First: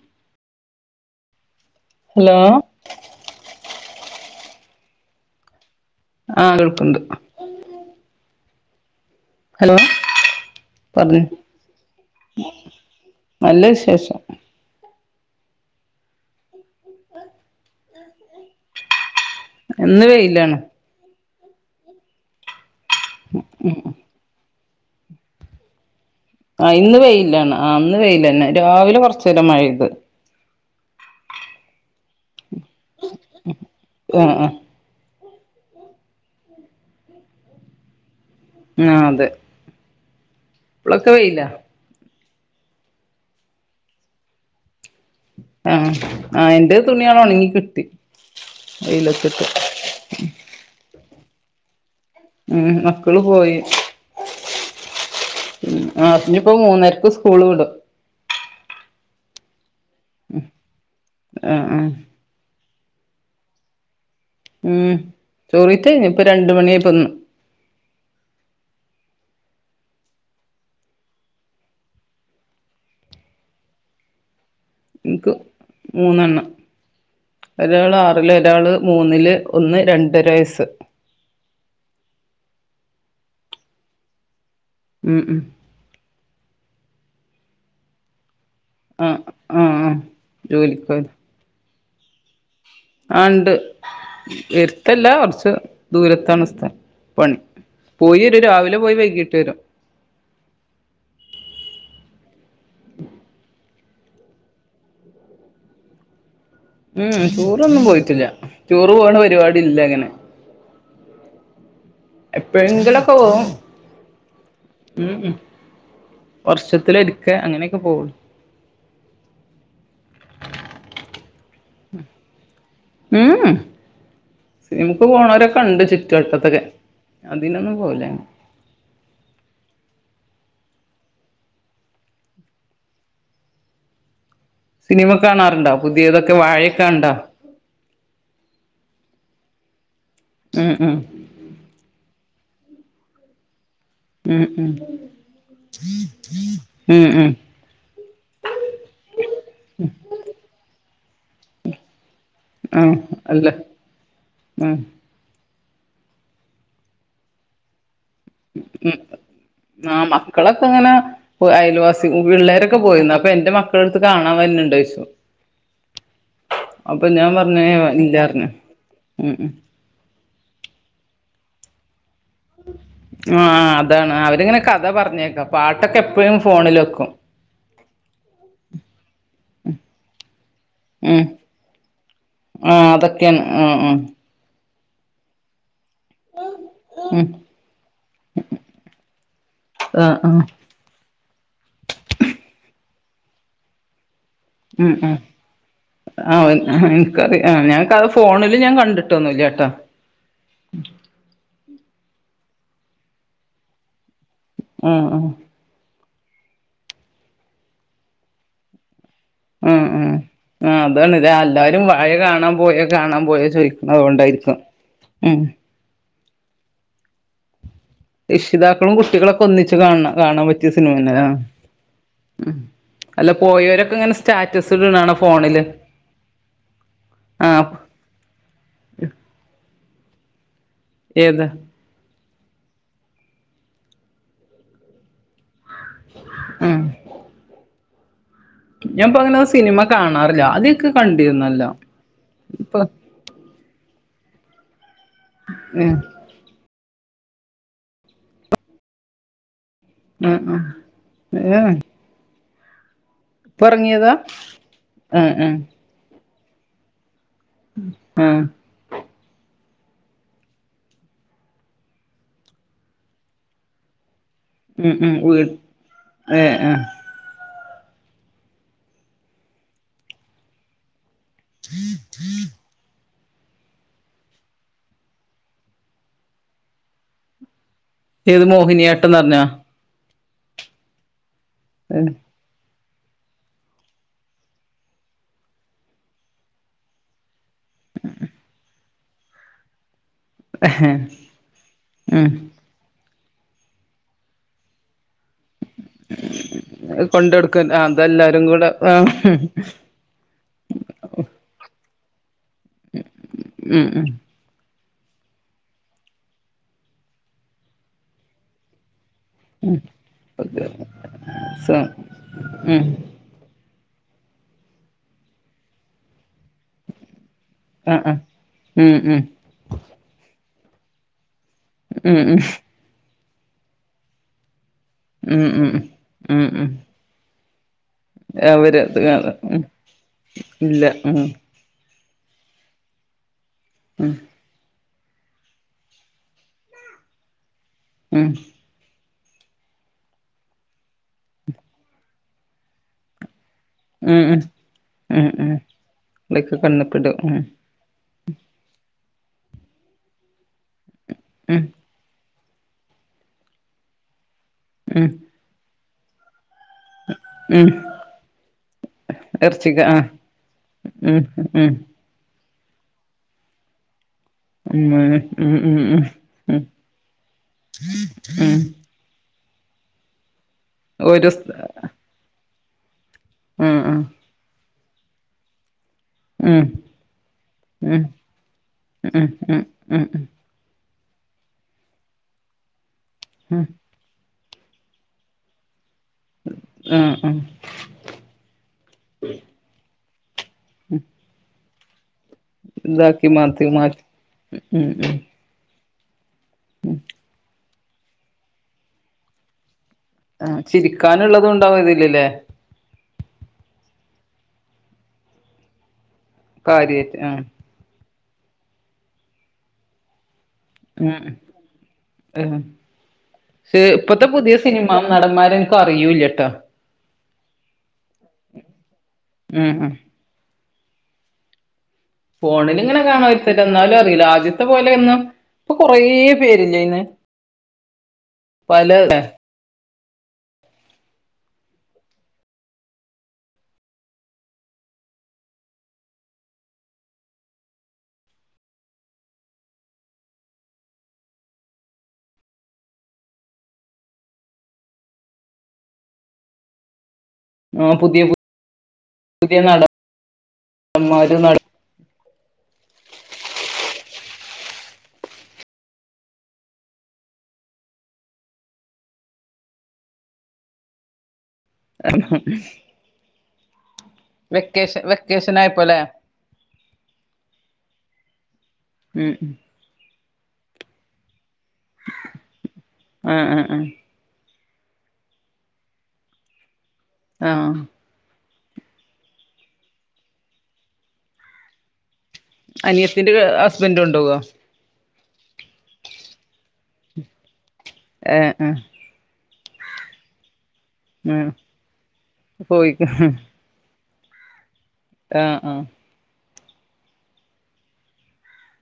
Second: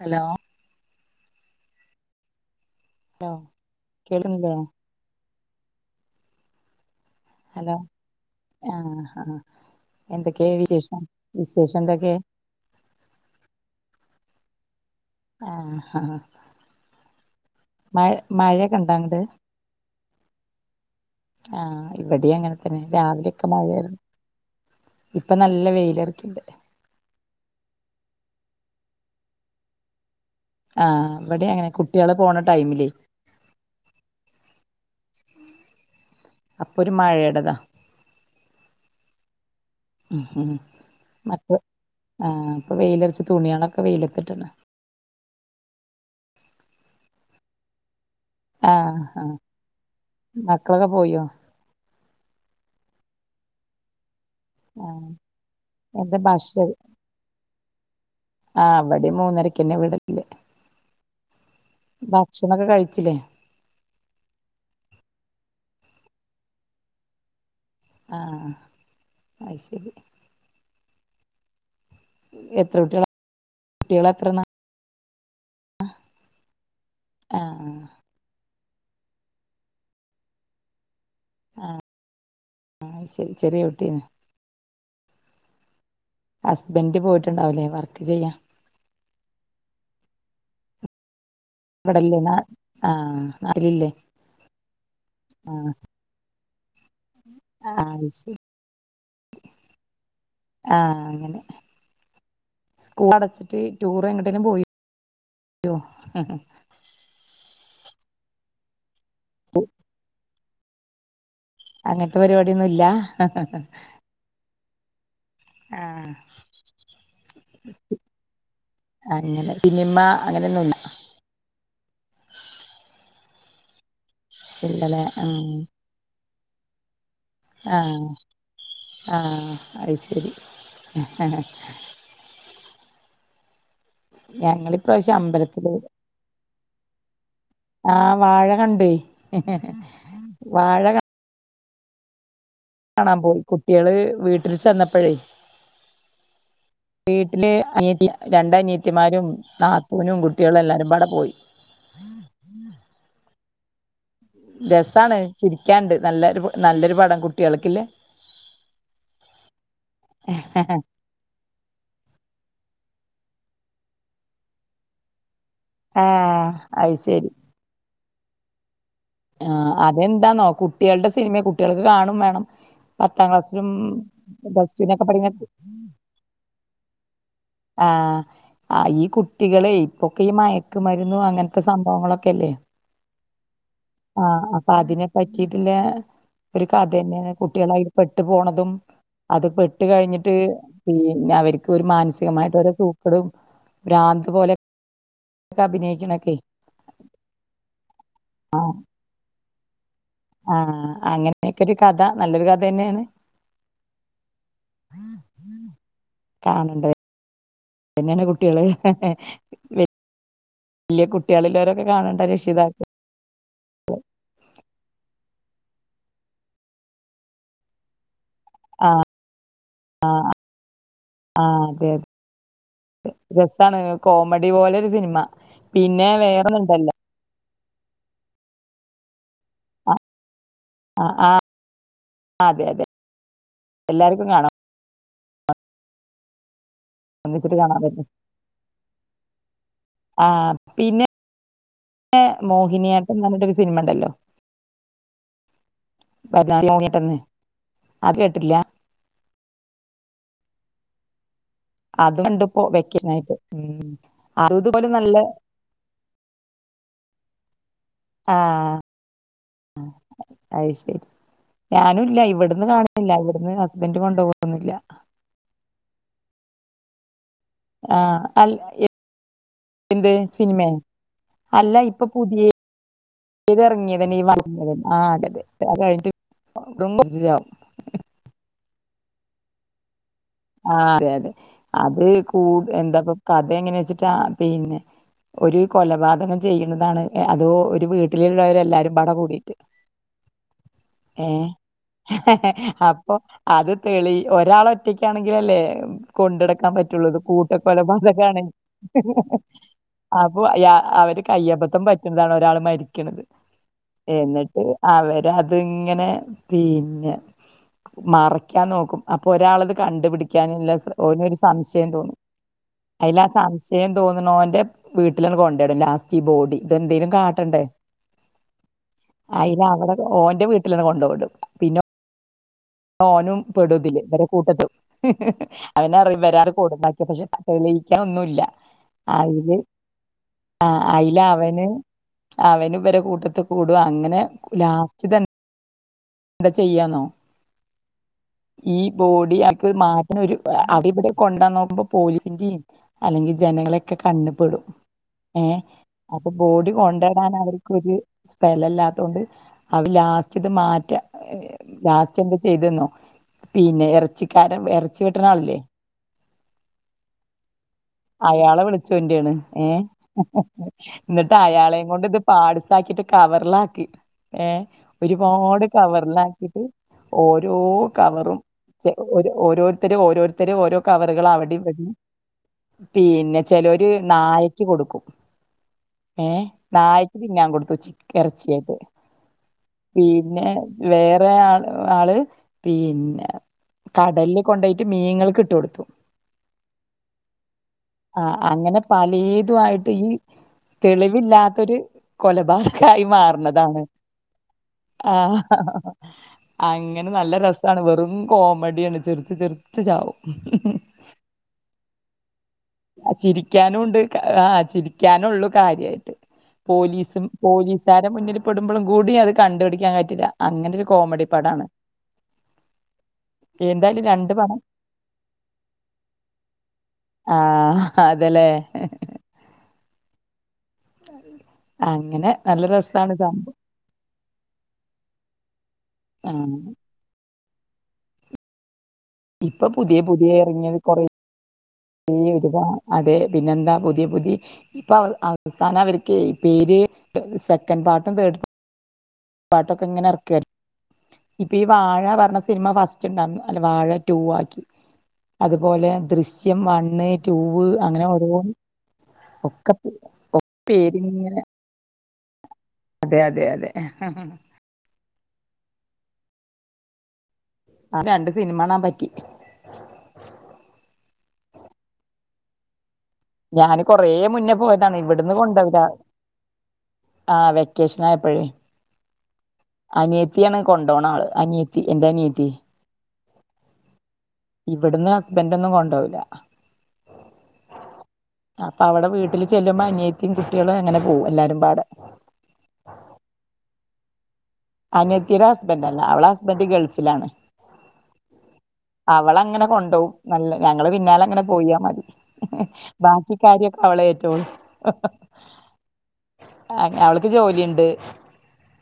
Hello hello ലോ കേൾക്ക്ന്നില്ലേ ആ കേൾക്ക്ണ്ട് ഹലോ ആ ആ ഹലോ എന്തൊക്കെയാ വിശേഷം പറഞ്ഞോ വിശേഷം എന്തൊക്കെ നല്ല വിശേഷം ആ ആ മഴ മഴക്കെണ്ടാ ങ്ങട് ഇന്ന് വെയിലാണ് ആ ഇവിടേയും അങ്ങനെ ത ന്നെ രാവിലെക്കെ മഴയാരുന്ന് ഇപ്പൊ നല്ല വെയി [inaudible] ആ ഇന്ന് വെയി - ലാണ് അന്ന് വെയിലന്നെ രാവിലെ കൊറച്ചേരം മഴ ണ്ട് ആ വിടെ ങ്ങനെ കുട്ടികള പോണു - ആ ആ അപ്പൊ ഒരു മഴെടതാ ആ അതെ ഇപ്പളൊക്കെ വെയിലാ അതെ ആ ഇപ്പൊ വെയിലടിച്ച തുണിയളൊക്കെ വെയിലത്തിട്ടാണ ആ ആ എന്റെ തുണിയള് ഒണങ്ങി കിട്ടി. ആ ആ വെയിലത്തിട്ട് മക്കളൊക്കെ പോയോ ഉം മക്കള് പോയി ആ ഉം ആ ഞ്ഞിപ്പോ മൂന്നരക്ക് സ്കൂള് വിടും ആ വെടിം മൂന്നരക്കന്നെ വിടൽ ഉം ആ ആ ച്ചിലെ ഉം ചോറിറ്റയ്ഞ്ഞ് ഇപ്പ രണ്ട് മണിആയപ്പംന്ന് ആഹ് അയ്ശെരി എത്ര കുട്ടികള കുട്ടികളെത്രെണ്ണ എനിക് മൂന്നെണ്ണം ആഹ് ഒരാള് ആറില് ഒരാള് മൂന്നില് ഒന്ന് രണ്ടരവയസ്സ് ആഹ് ആ ശെരി ചെറിയ കുട്ടീന്ന് ഉം ഉം. ഹസ്ബൻഡ് പോയിട്ടുണ്ടാവല്ലേ വർക്ക് ചെയ്യാൻ ആഹ് ആഹ് ആ ജോലിക്ക് പോയ്‌ ഇവിടല്ലേ നാ ആ ആഹ് ഉണ്ട് നാട്ടിലില്ലേ എര്ത്തല്ല കുറച്ച് ആഹ് ദൂരത്താണ് സ്ഥലം പണി ആഹ് ശരി പോയിരു രാവിലെ പോയി വൈകിട്ട് വരും ആഹ് അങ്ങനെ സ്കൂൾ അടച്ചിട്ട് ടൂർ എങ്ങട്ടേലും പോയി യോ ഉം ടൂർ ഒന്നും പോയിട്ടില്ല ടൂർ ടൂർ പോണ പരിപാടി ഇല്ല അങ്ങനെ അങ്ങനത്തെ പരിപാടിയൊന്നുല്ലാ എപ്പോഴെങ്കിലൊക്കെ പോവും ഉം ഉം ആഹ് വർഷത്തിലൊരിക്കെ അങ്ങനെയൊക്കെ പോവുള്ളൂ അങ്ങനെ സിനിമ അങ്ങനോന്നുമില്ല ഉം ഉം ഇല്ലല്ലേ സിനിമക്ക് ഉം പോണവരൊക്കെ ഉണ്ട് ചുറ്റുവട്ടത്ത് അപ്പറത്തൊക്കെ ആഹ് ആഹ് അത് ശരി ഹാ ഹാ ഞങ്ങൾ സിനിമ ഇപ്രാവശ്യം അമ്പലത്തില് കാണാറുണ്ടോ പുതിയതൊക്കെ വാഴയൊക്കെ കണ്ടോ ആ വാഴ കണ്ടേയ് ഉം ഉം കാണാൻ പോയി കു കുട്ട്യാള് ഉം വീട്ടിൽ ഉം ചെന്നപ്പഴേ ഉം ഉം വീട്ടില് അനിയ രണ്ട അനിയീത്തിമാരും നാത്തൂനും കുട്ടികളും എല്ലാരും കൂടെ പോയി ആ അല്ല ഉം രസാണ് ചിരിക്കാന്ണ്ട് നല്ലൊരു നല്ലൊരു പടം കുട്ടികൾക്കില്ലേ മ് ആഹ് മക്കളൊക്കെ അങ്ങനെ അയൽവാസി പിള്ളേരൊക്കെ പോയിന് അപ്പൊ എന്റെ മക്കൾ എടുത്ത് കാണാൻ വന്ന്ണ്ടോന്ന് ചോയിച്ചു ആഹ് അയി ശരി ഇല്ല പറഞ്ഞു ആഹ് അതെന്താന്നോ കുട്ടികളുടെ സിനിമ കു കുട്ടികൾക്ക് കാണും വേ ണം പത്താം ആ ക്ലാസ്സിലും അതാണ് അവരിങ്ങനെ കഥ പ്ലസ്സ്ടുവിനൊക്കെ പറഞ്ഞേക്കാ പഠിക്കുന്ന പാട്ടൊക്കെ എപ്പഴും ഫോണിൽ വെക്കും ആഹ് ഈ കുട്ടികളെ ഇപ്പോക്കെ ഈ മയക്കുമരുന്നു ഉം അങ്ങനത്തെ സംഭവങ്ങളൊക്കെ അല്ലേ. ആ അതൊക്കെയാണ് ആ ആ അപ്പോ അതിനെ പറ്റിട്ട്ല്ലേ ഒരു കഥ ഉം തന്നെയാണ് കുട്ടികളയിൽ പെട്ടു പോണതും അത് പെട്ട് ആ ആ കഴിഞ്ഞിട്ട് പിന്നെ അവർക്ക് ഒരു മാനസികമായിട്ട് ഓരോ സു ക്ടും ഭ്രാന്ത് പോലെ ഉം ഉം അഭിനയിക്കണൊക്കെ ആ ഇൻക്കറിയാം ഞാൻ കഥ ഫോണിൽ ഞാൻ കണ്ടിട്ടൊന്നു ല്ലട്ടോ ആഹ് അങ്ങനെയൊക്കെ ഒരു കഥ നല്ലൊരു ക ഥെന്നെയാണ്. ആഹ് ആഹ് കാണണ്ടെ തന്നെയാണ് കുട്ടികള് ആഹ് ആഹ് ആ വലിയ അതാണ് ല്ലേ എല്ലാരും കുട്ടികളില്ലോരൊക്കെ വാഴ കാണണ്ട കാണാൻ പോയോ രക്ഷിതാക്കൾ കാണാൻ പോയോ ചോ അതുകൊണ്ടായിരിക്കും ഉം ആ രക്ഷിതാക്കളും കുട്ടികളൊക്കെ ഒന്നിച്ചു കാണണം കാണാൻ പറ്റിയ സിനിമതന്നെ ആ അതെ അതെ ഉം അല്ല രസാണ് പോയവരൊക്കെ ഇങ്ങനെ കോമഡി സ്റ്റാറ്റസ് പോലെ ഒരു ഇടണണ കാണ സിനിമ ഫോണില്. പിന്നെ വേറൊന്നുണ്ടല്ലോ ആഹ് ആ ആ ഏതാ ആ അതെ അതെ എല്ലാർക്കും കാണാം. ഉം ഒന്നിച്ചി [unintelligible] കാണാതെയല്ലേ. ഞാൻപ്പൊ അങ്ങനെ സിനിമ കാണാറില്ല ആദ്യമൊക്കെ പിന്നെ കണ്ടിരുന്നല്ലോം ഇപ്പോ. മോഹിനിയാട്ടം എന്ന് പറഞ്ഞിട്ടൊരു സിനിമ ഉണ്ടല്ലോ. ഏ [unintelligible] അത് കേട്ടില്ല. ഉം ഏയ് ഓ വെക്കേഷൻ ആയി. ഇപ്പ ഉറങ്ങിയതാ ആഹ് ആ. ആ ആഹ് അത് ശരി ഞാനുംഇല്ല ഇവിടുന്ന് കാണുന്നില്ല ഹസ്ബൻഡ് കൊണ്ടു പോവും. ഉം ഉം വ് ഏ എ ആ അൽ എ എന്ത് സിനിമേ അല്ല ഇപ്പൊ പുതിയേ- ഇത് ഇറങ്ങിയതന്നെ [unintelligible] ആ അതെതെ അത് കഴിഞ്ഞിട്ട് [unintelligible] ഏത് മോഹിനിയാട്ടന്നറഞ്ഞാ ആ അതെ അതെ അതേ കൂ എന്താപ്പൊ കഥ എങ്ങനേച്ചിട്ടാ പിന്നെ ഒരു കൊലപാതകം ചെയ്യ്ന്നതാണ് എ അതോ ഒരു വീട്ടില്ള്ളവരെല്ലാരുംപാടെ കൂടിട്ട് ഏ ഉം പൊ അത് തെളി ഒരാള് ഒറ്റയ് [unintelligible] ല്ലേ കൊണ്ടടക്കാൻ പറ്റുള്ളൂ ത് കൂട്ട കൊണ്ടടുക്കൻ ആ കൊലപാതകാണ് അതെല്ലാരും കൂടെ ആ അവര് കയ്യബദ്ധം പ എന്താണ് ഒരാള് മരിക്ക്ണ്ത് ഉം ഉം എന്നിട്ട് അവര് അത്ങ്ങനെ പിന്നെ മറക്കാൻ നോക്കും അപ്പൊ ഒരാൾ- ഓക്കെ കണ്ടുപിടിക്കാനുള്ള ഓനൊരു സ സംശയം തോന്നും ഉം അതിന ആ സംശ യം തോന്ന്നോൻ്റെ വീട്ടിലാണ്ട് കൊണ്ടേടും ലാസ്റ്റ് ഈ ബോഡിഎന്തെലും കാ ട്ടണ്ടേ ആ ആ ഉം ഉം [inaudible] അയിലാ അവടെ ഓൻ്റെ വീട്ടി - ഇല്ല [unintelligible] കൊണ്ടോടും പിന്നെ ഉം ഉം ഓനും പെടുതില് ഇവരെ കൂട്ടത്ത് ഉം [inaudible] അവനറിയില്ല ഉം ഉം ഇവരാണ് ഉം കൊടുന്നാക്കിയേ പക്ഷെ- [unintelligible] വേറെ ഒന്നൂല്ല അവര് അത് അതിന്നു ഉം ഇല്ല ഉം അവനു - അവനുവരെ കൂട്ടത്തു കൂടു ഉം അങ്ങനെ ലാസ് ഇല്ല എന്താ ചെയ്യാന്നോ? ഉം ഈ ബോഡി ആക്ക് മാറ്റനൊരു അതിപടെ കൊണ്ടാൻ നോക്കുമ്പോ പോലീസിൻ്റീം അല്ലെങ്കി ജനങ്ങളെക്കെ ഉം ഉം കണ്ണ്പ്പെടും ഉം ഏ ഉം അപ്പൊ ഇതൊക്കെ ബോഡി കണ്ണുപ്പെടും ഉം കൊണ്ടേടാനവർക്കൊരു സ്പലല്ലാത്തോണ്ട് അവിലാസ്സ്റ്റിത് മാറ്റ ഉം [unintelligible] ലാസ്റ്റെന്ത് ചെയ്ത്‌ന്നോ പിന്നേ എറച്ചി കാരം എറച്ചി ഉം വെട്ട്ണാളില്ലേ ഉം അയാളെ വിളിച്ചൊൻ്റാണ് ഏ ഇറച്ചിക്ക ആ ഉം ന്നിട്ട് ഉം അയാളേം കൊണ്ട് ഇത് പാഡ്‌സ് പാക്കിട്ട് കവറിലാക്കി. ഏഹ് ഉം ഉം ഒരുപാട് ഉം ഉം കവറിലാക്കിട്ട് ഉം ഓരോ കവറും ഉം ചെ ഒരു ഓരോരുത്തര് ഓരോരു ഇത്തരി ഓരോ കവറുകൾ ഒരു അവിടെയും വര ഉം പിന്നെ ഉം ചെലൊര് ഉം നായ ക്കി കൊടുക്കും. ഏഹ് നായക്ക് തിന്നാൻ കൊടുത്തുച്ചി ഉം ഇറച്ചിയായിട്ട് ഉം ഉം ഉം പിന്നെ വേറെ ആ ആള് പി ഉം കടല് കൊണ്ടോയിറ്റ് മീങ്ങൾക്ക് ഇട്ടു കൊടുത്തു. ആഹ് ആഹ് ആഹ് അങ്ങനെ പലേതു ആയിട്ട് ഈ തെളിവില്ലാത്തൊരു കൊലപാതകായി ഇതാക്കി മാറ്റി മാറുന്നതാണ്. മാറ്റി ഉം ഉം ആഹ്. അആഹ്. അങ്ങനെ നല്ല രസ് താണ് വെറും കോമഡിയാണ്. ചെറ്ച്ച് ചെറ് ആഹ് ചിരിക്കാനുള്ളതും ഉണ്ടാവുംതില്ലല്ലേ? ചിരിക്കാനുണ്ട് കാ ആഹ് ചിരിക്കാനുള്ള് കാര്യയിട്ട്. കാര്യായിട്ട് പോലീസും ആഹ് പോലീസാര മുന്നില് പടുമ്പളും കൂടി അത് കണ്ടുടിക്കാൻ പറ്റില്ല. അങ്ങനെ ഒരു ഉം കോമഡി പടാണ് ഉം ഷേ എന്തായാലും ഇപ്പത്തെ രണ്ട് പുതിയ പടം സിനിമാ നടന്മാരനിക്കും അറിയൂല്യട്ടോ. ആഹ്. അതെല്ലെ. ഉം ക്കറീല ഫോണില് ഇങ്ങനെ കാണാ [unintelligible] ന്നാലും അറീല്ല ആദ്യത്തെ പോലെ ഒന്നും ഇപ്പൊ കൊറേ ആ പേരില്ലേ ന്ന് ഇപ്പം പുതിയ പുതിയ ഇറങ്ങിയത് കൊറേ ഈ ഇട്‌ത അതെ പിന്നെന്താ പുതിയ പുതി ഇപ്പൊ അത് [unintelligible] പേര് സെക്കൻഡ് പാർട്ടും തേർഡ് പാ പാട്ടൊക്കെങ്ങനെ ഇറക്ക ഇപ്പൊ ഈ വാഴ പറഞ്ഞ സിനിമ ഫസ്റ്റ്ണ്ടാറ്ന്നു അല്ല വാഴ ടൂ ആക്കി അതുപോലെ ദൃശ്യം വണ്ണ് ടൂവ് അങ്ങനെ പുതിയ ഓരോ പുതിയ ഒക്ക ഒ നടന്മാര് പേരിങ്ങനെ നട അതെ അതെ അതെ ആ രണ്ട് സിനിമാണാ പറ്റി [inaudible] ഞാന് കൊറേ മുന്നെ പോയതാണേ വെക്കേഷൻ ഇവിടുന്ന് വെക്കേഷൻ കൊണ്ടൊവൂല ആയപ്പോല്ലെ ആ വെക്കേഷൻ ന്നായപ്പഴേ ഉം ഉം അനിയത്തിയാണ് കൊണ്ടോണാള് അനിയ എൻ്റെ അനിയത്തി ആ ആ ആ ഇവിടുന്ന് ഹസ്ബൻഡ് ഒന്നും കൊണ്ടോവൂല ആ അപ്പൊ അവടെ വീട്ടില് ചെല്ലുമ്പോ അനിയത്തിം കുട്ടീയെളും അങ്ങനെ പോവും എല്ലാരും പാടെ ബൻഡ് കൊണ്ടാേവോ അനത്തിയുടെ ഹസ്ബൻഡല്ല അവളെ ഹസ്ബൻഡ് ഗൾഫിലാണ് ഏഹ് ആഹ് അവളങ്ങനെ കൊണ്ടോവും നല്ല ഞങ്ങള് പിന്നാല അങ്ങനെ ആഹ് പോയാ മതി ബാക്കി കാര്യക്കെ അവളേ [unintelligible] ആ ആ ആ അവൾക്ക് ജോലിണ്ട്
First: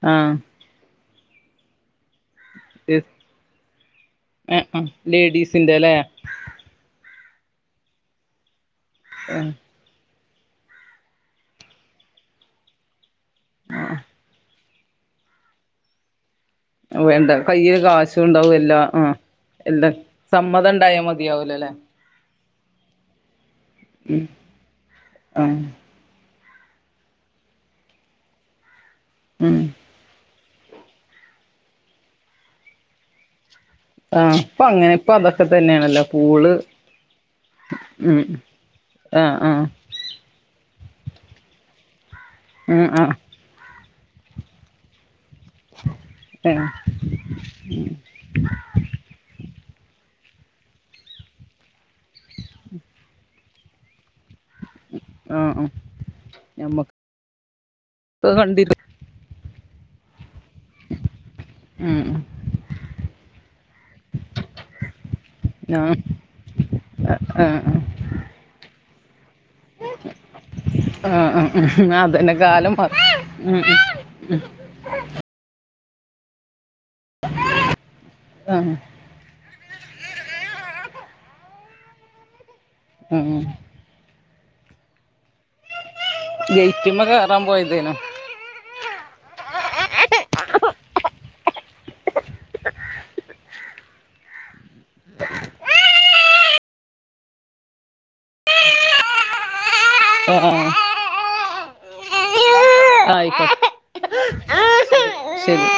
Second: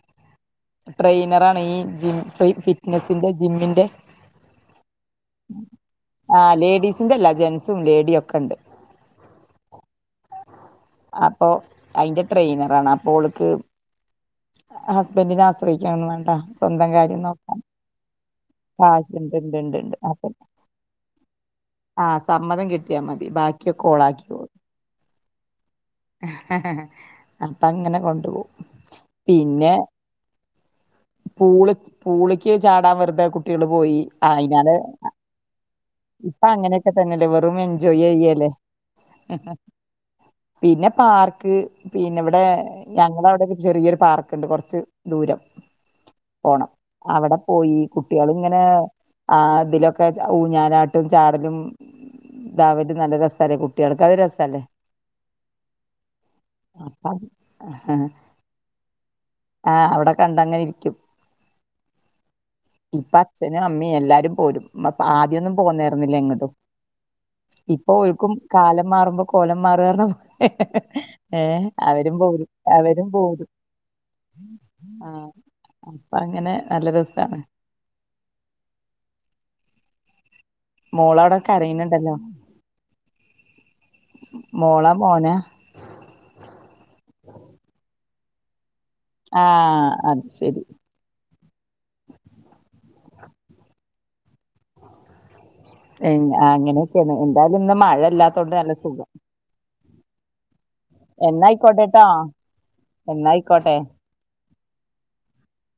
ആ ട്രെയിനറാണ് ഈ ജി ഫ്രീ ഫിറ്റ്നസിന്റെ ജിമ്മിന്റെ ആഹ് ആഹ് ലേഡീസിന്റെ അല്ലേ ആ ലേഡീസിന്റെല്ല ജെൻസും ലേഡിയൊക്കെണ്ട് ആ അപ്പൊ അയിന്റെ ട്രെയിനറാണ് ഓൾക്ക് ഹസ്ബൻഡിനെ ആശ്രയിക്കാനൊന്നും വേണ്ട സ്വന്തം കാര്യം വേണ്ട നോക്കാം കയ്യില് കാശും ണ്ടാവും എല്ലാ ആ കാശുണ്ട് ഉണ്ട് ഉണ്ട് എല്ലാ ഉണ്ട് അപ്പൊ സമ്മതണ്ടായാ മതിയാവൂലലേ മ്മതം കിട്ടിയാ മതി ബാ ഉം ആ ഹ ഹ ഹ ഹ അപ്പ അങ്ങനെ കൊണ്ടു പോവും ഉം പിന്നെ പൂള് പൂളിക്കി ചാടാൻ വെറുതെ കു കുട്ടികള് പോയി ആഹ് ഇപ്പ അയിതിനല് അങ്ങനെ ഇപ്പ അതൊക്കെ തന്നെയാണല്ലോ ഇപ്പൊ പൂള് അങ്ങനെയൊക്കെ തന്നെല്ലേ വെറും എൻജോയ് ഉം ചെയ്യല്ലേ ആഹ് ആഹ് പിന്നെ പാർക്ക് പിന്നെ ഇവിടെ ഉം ആഹ് ഞങ്ങടെ അവിടെ ചെറിയൊ പാർക്കുണ്ട് കുറച്ച് ദൂരം ആഹ് പോണം അവിടെ പോയി കുട്ടികൾ ഇങ്ങനെ ആ ഇതില ഒക്കെ ഊഞ്ഞാനാട്ടും ചാടലും ദാ വര് നല്ല രസ കുട്ടികൾക്ക് അത് രസല്ലേ ആ ആ ഞമ്മ അപ്പ കണ്ടി [unintelligible] ആ അവിടെ കണ്ടങ്ങനെ ഇരിക്കും ഉം ഇപ്പൊ അച്ഛനും അമ്മിയ എല്ലാരും പോരും ആദ്യൊന്നും ആഹ് പോന്നരുന്നില്ല എങ്ങോട്ടും ആഹ് ഇപ്പൊഓര്ക്കും കാല മാറ്മ്പോ കോല ആഹ് ഏ ആഹ് അവരും അതന്നെ പോലും കാലം മാറി അവരും പോരും ഉം ഉം ആ അപ്പ അങ്ങനെ നല്ല രസമാണ് ആഹ് മോള അവിടെക്കെ കരയുന്നുണ്ടല്ലോ ആ മോള മോനാ ഗയിറ്റമ്മ കേയറാൻ പോയതേനു ആ അത് ശരി ഉ അങ്ങനെയൊക്കെയന്ന് എന്തായാലും ഇന്ന് മഴ ഇല്ലാത്ത കൊണ്ട് നല്ല സുഖം ഓ എന്നനായിക്ക കൊട്ടേട്ടോ ആ ആയിക്കോട്ടെ ശരി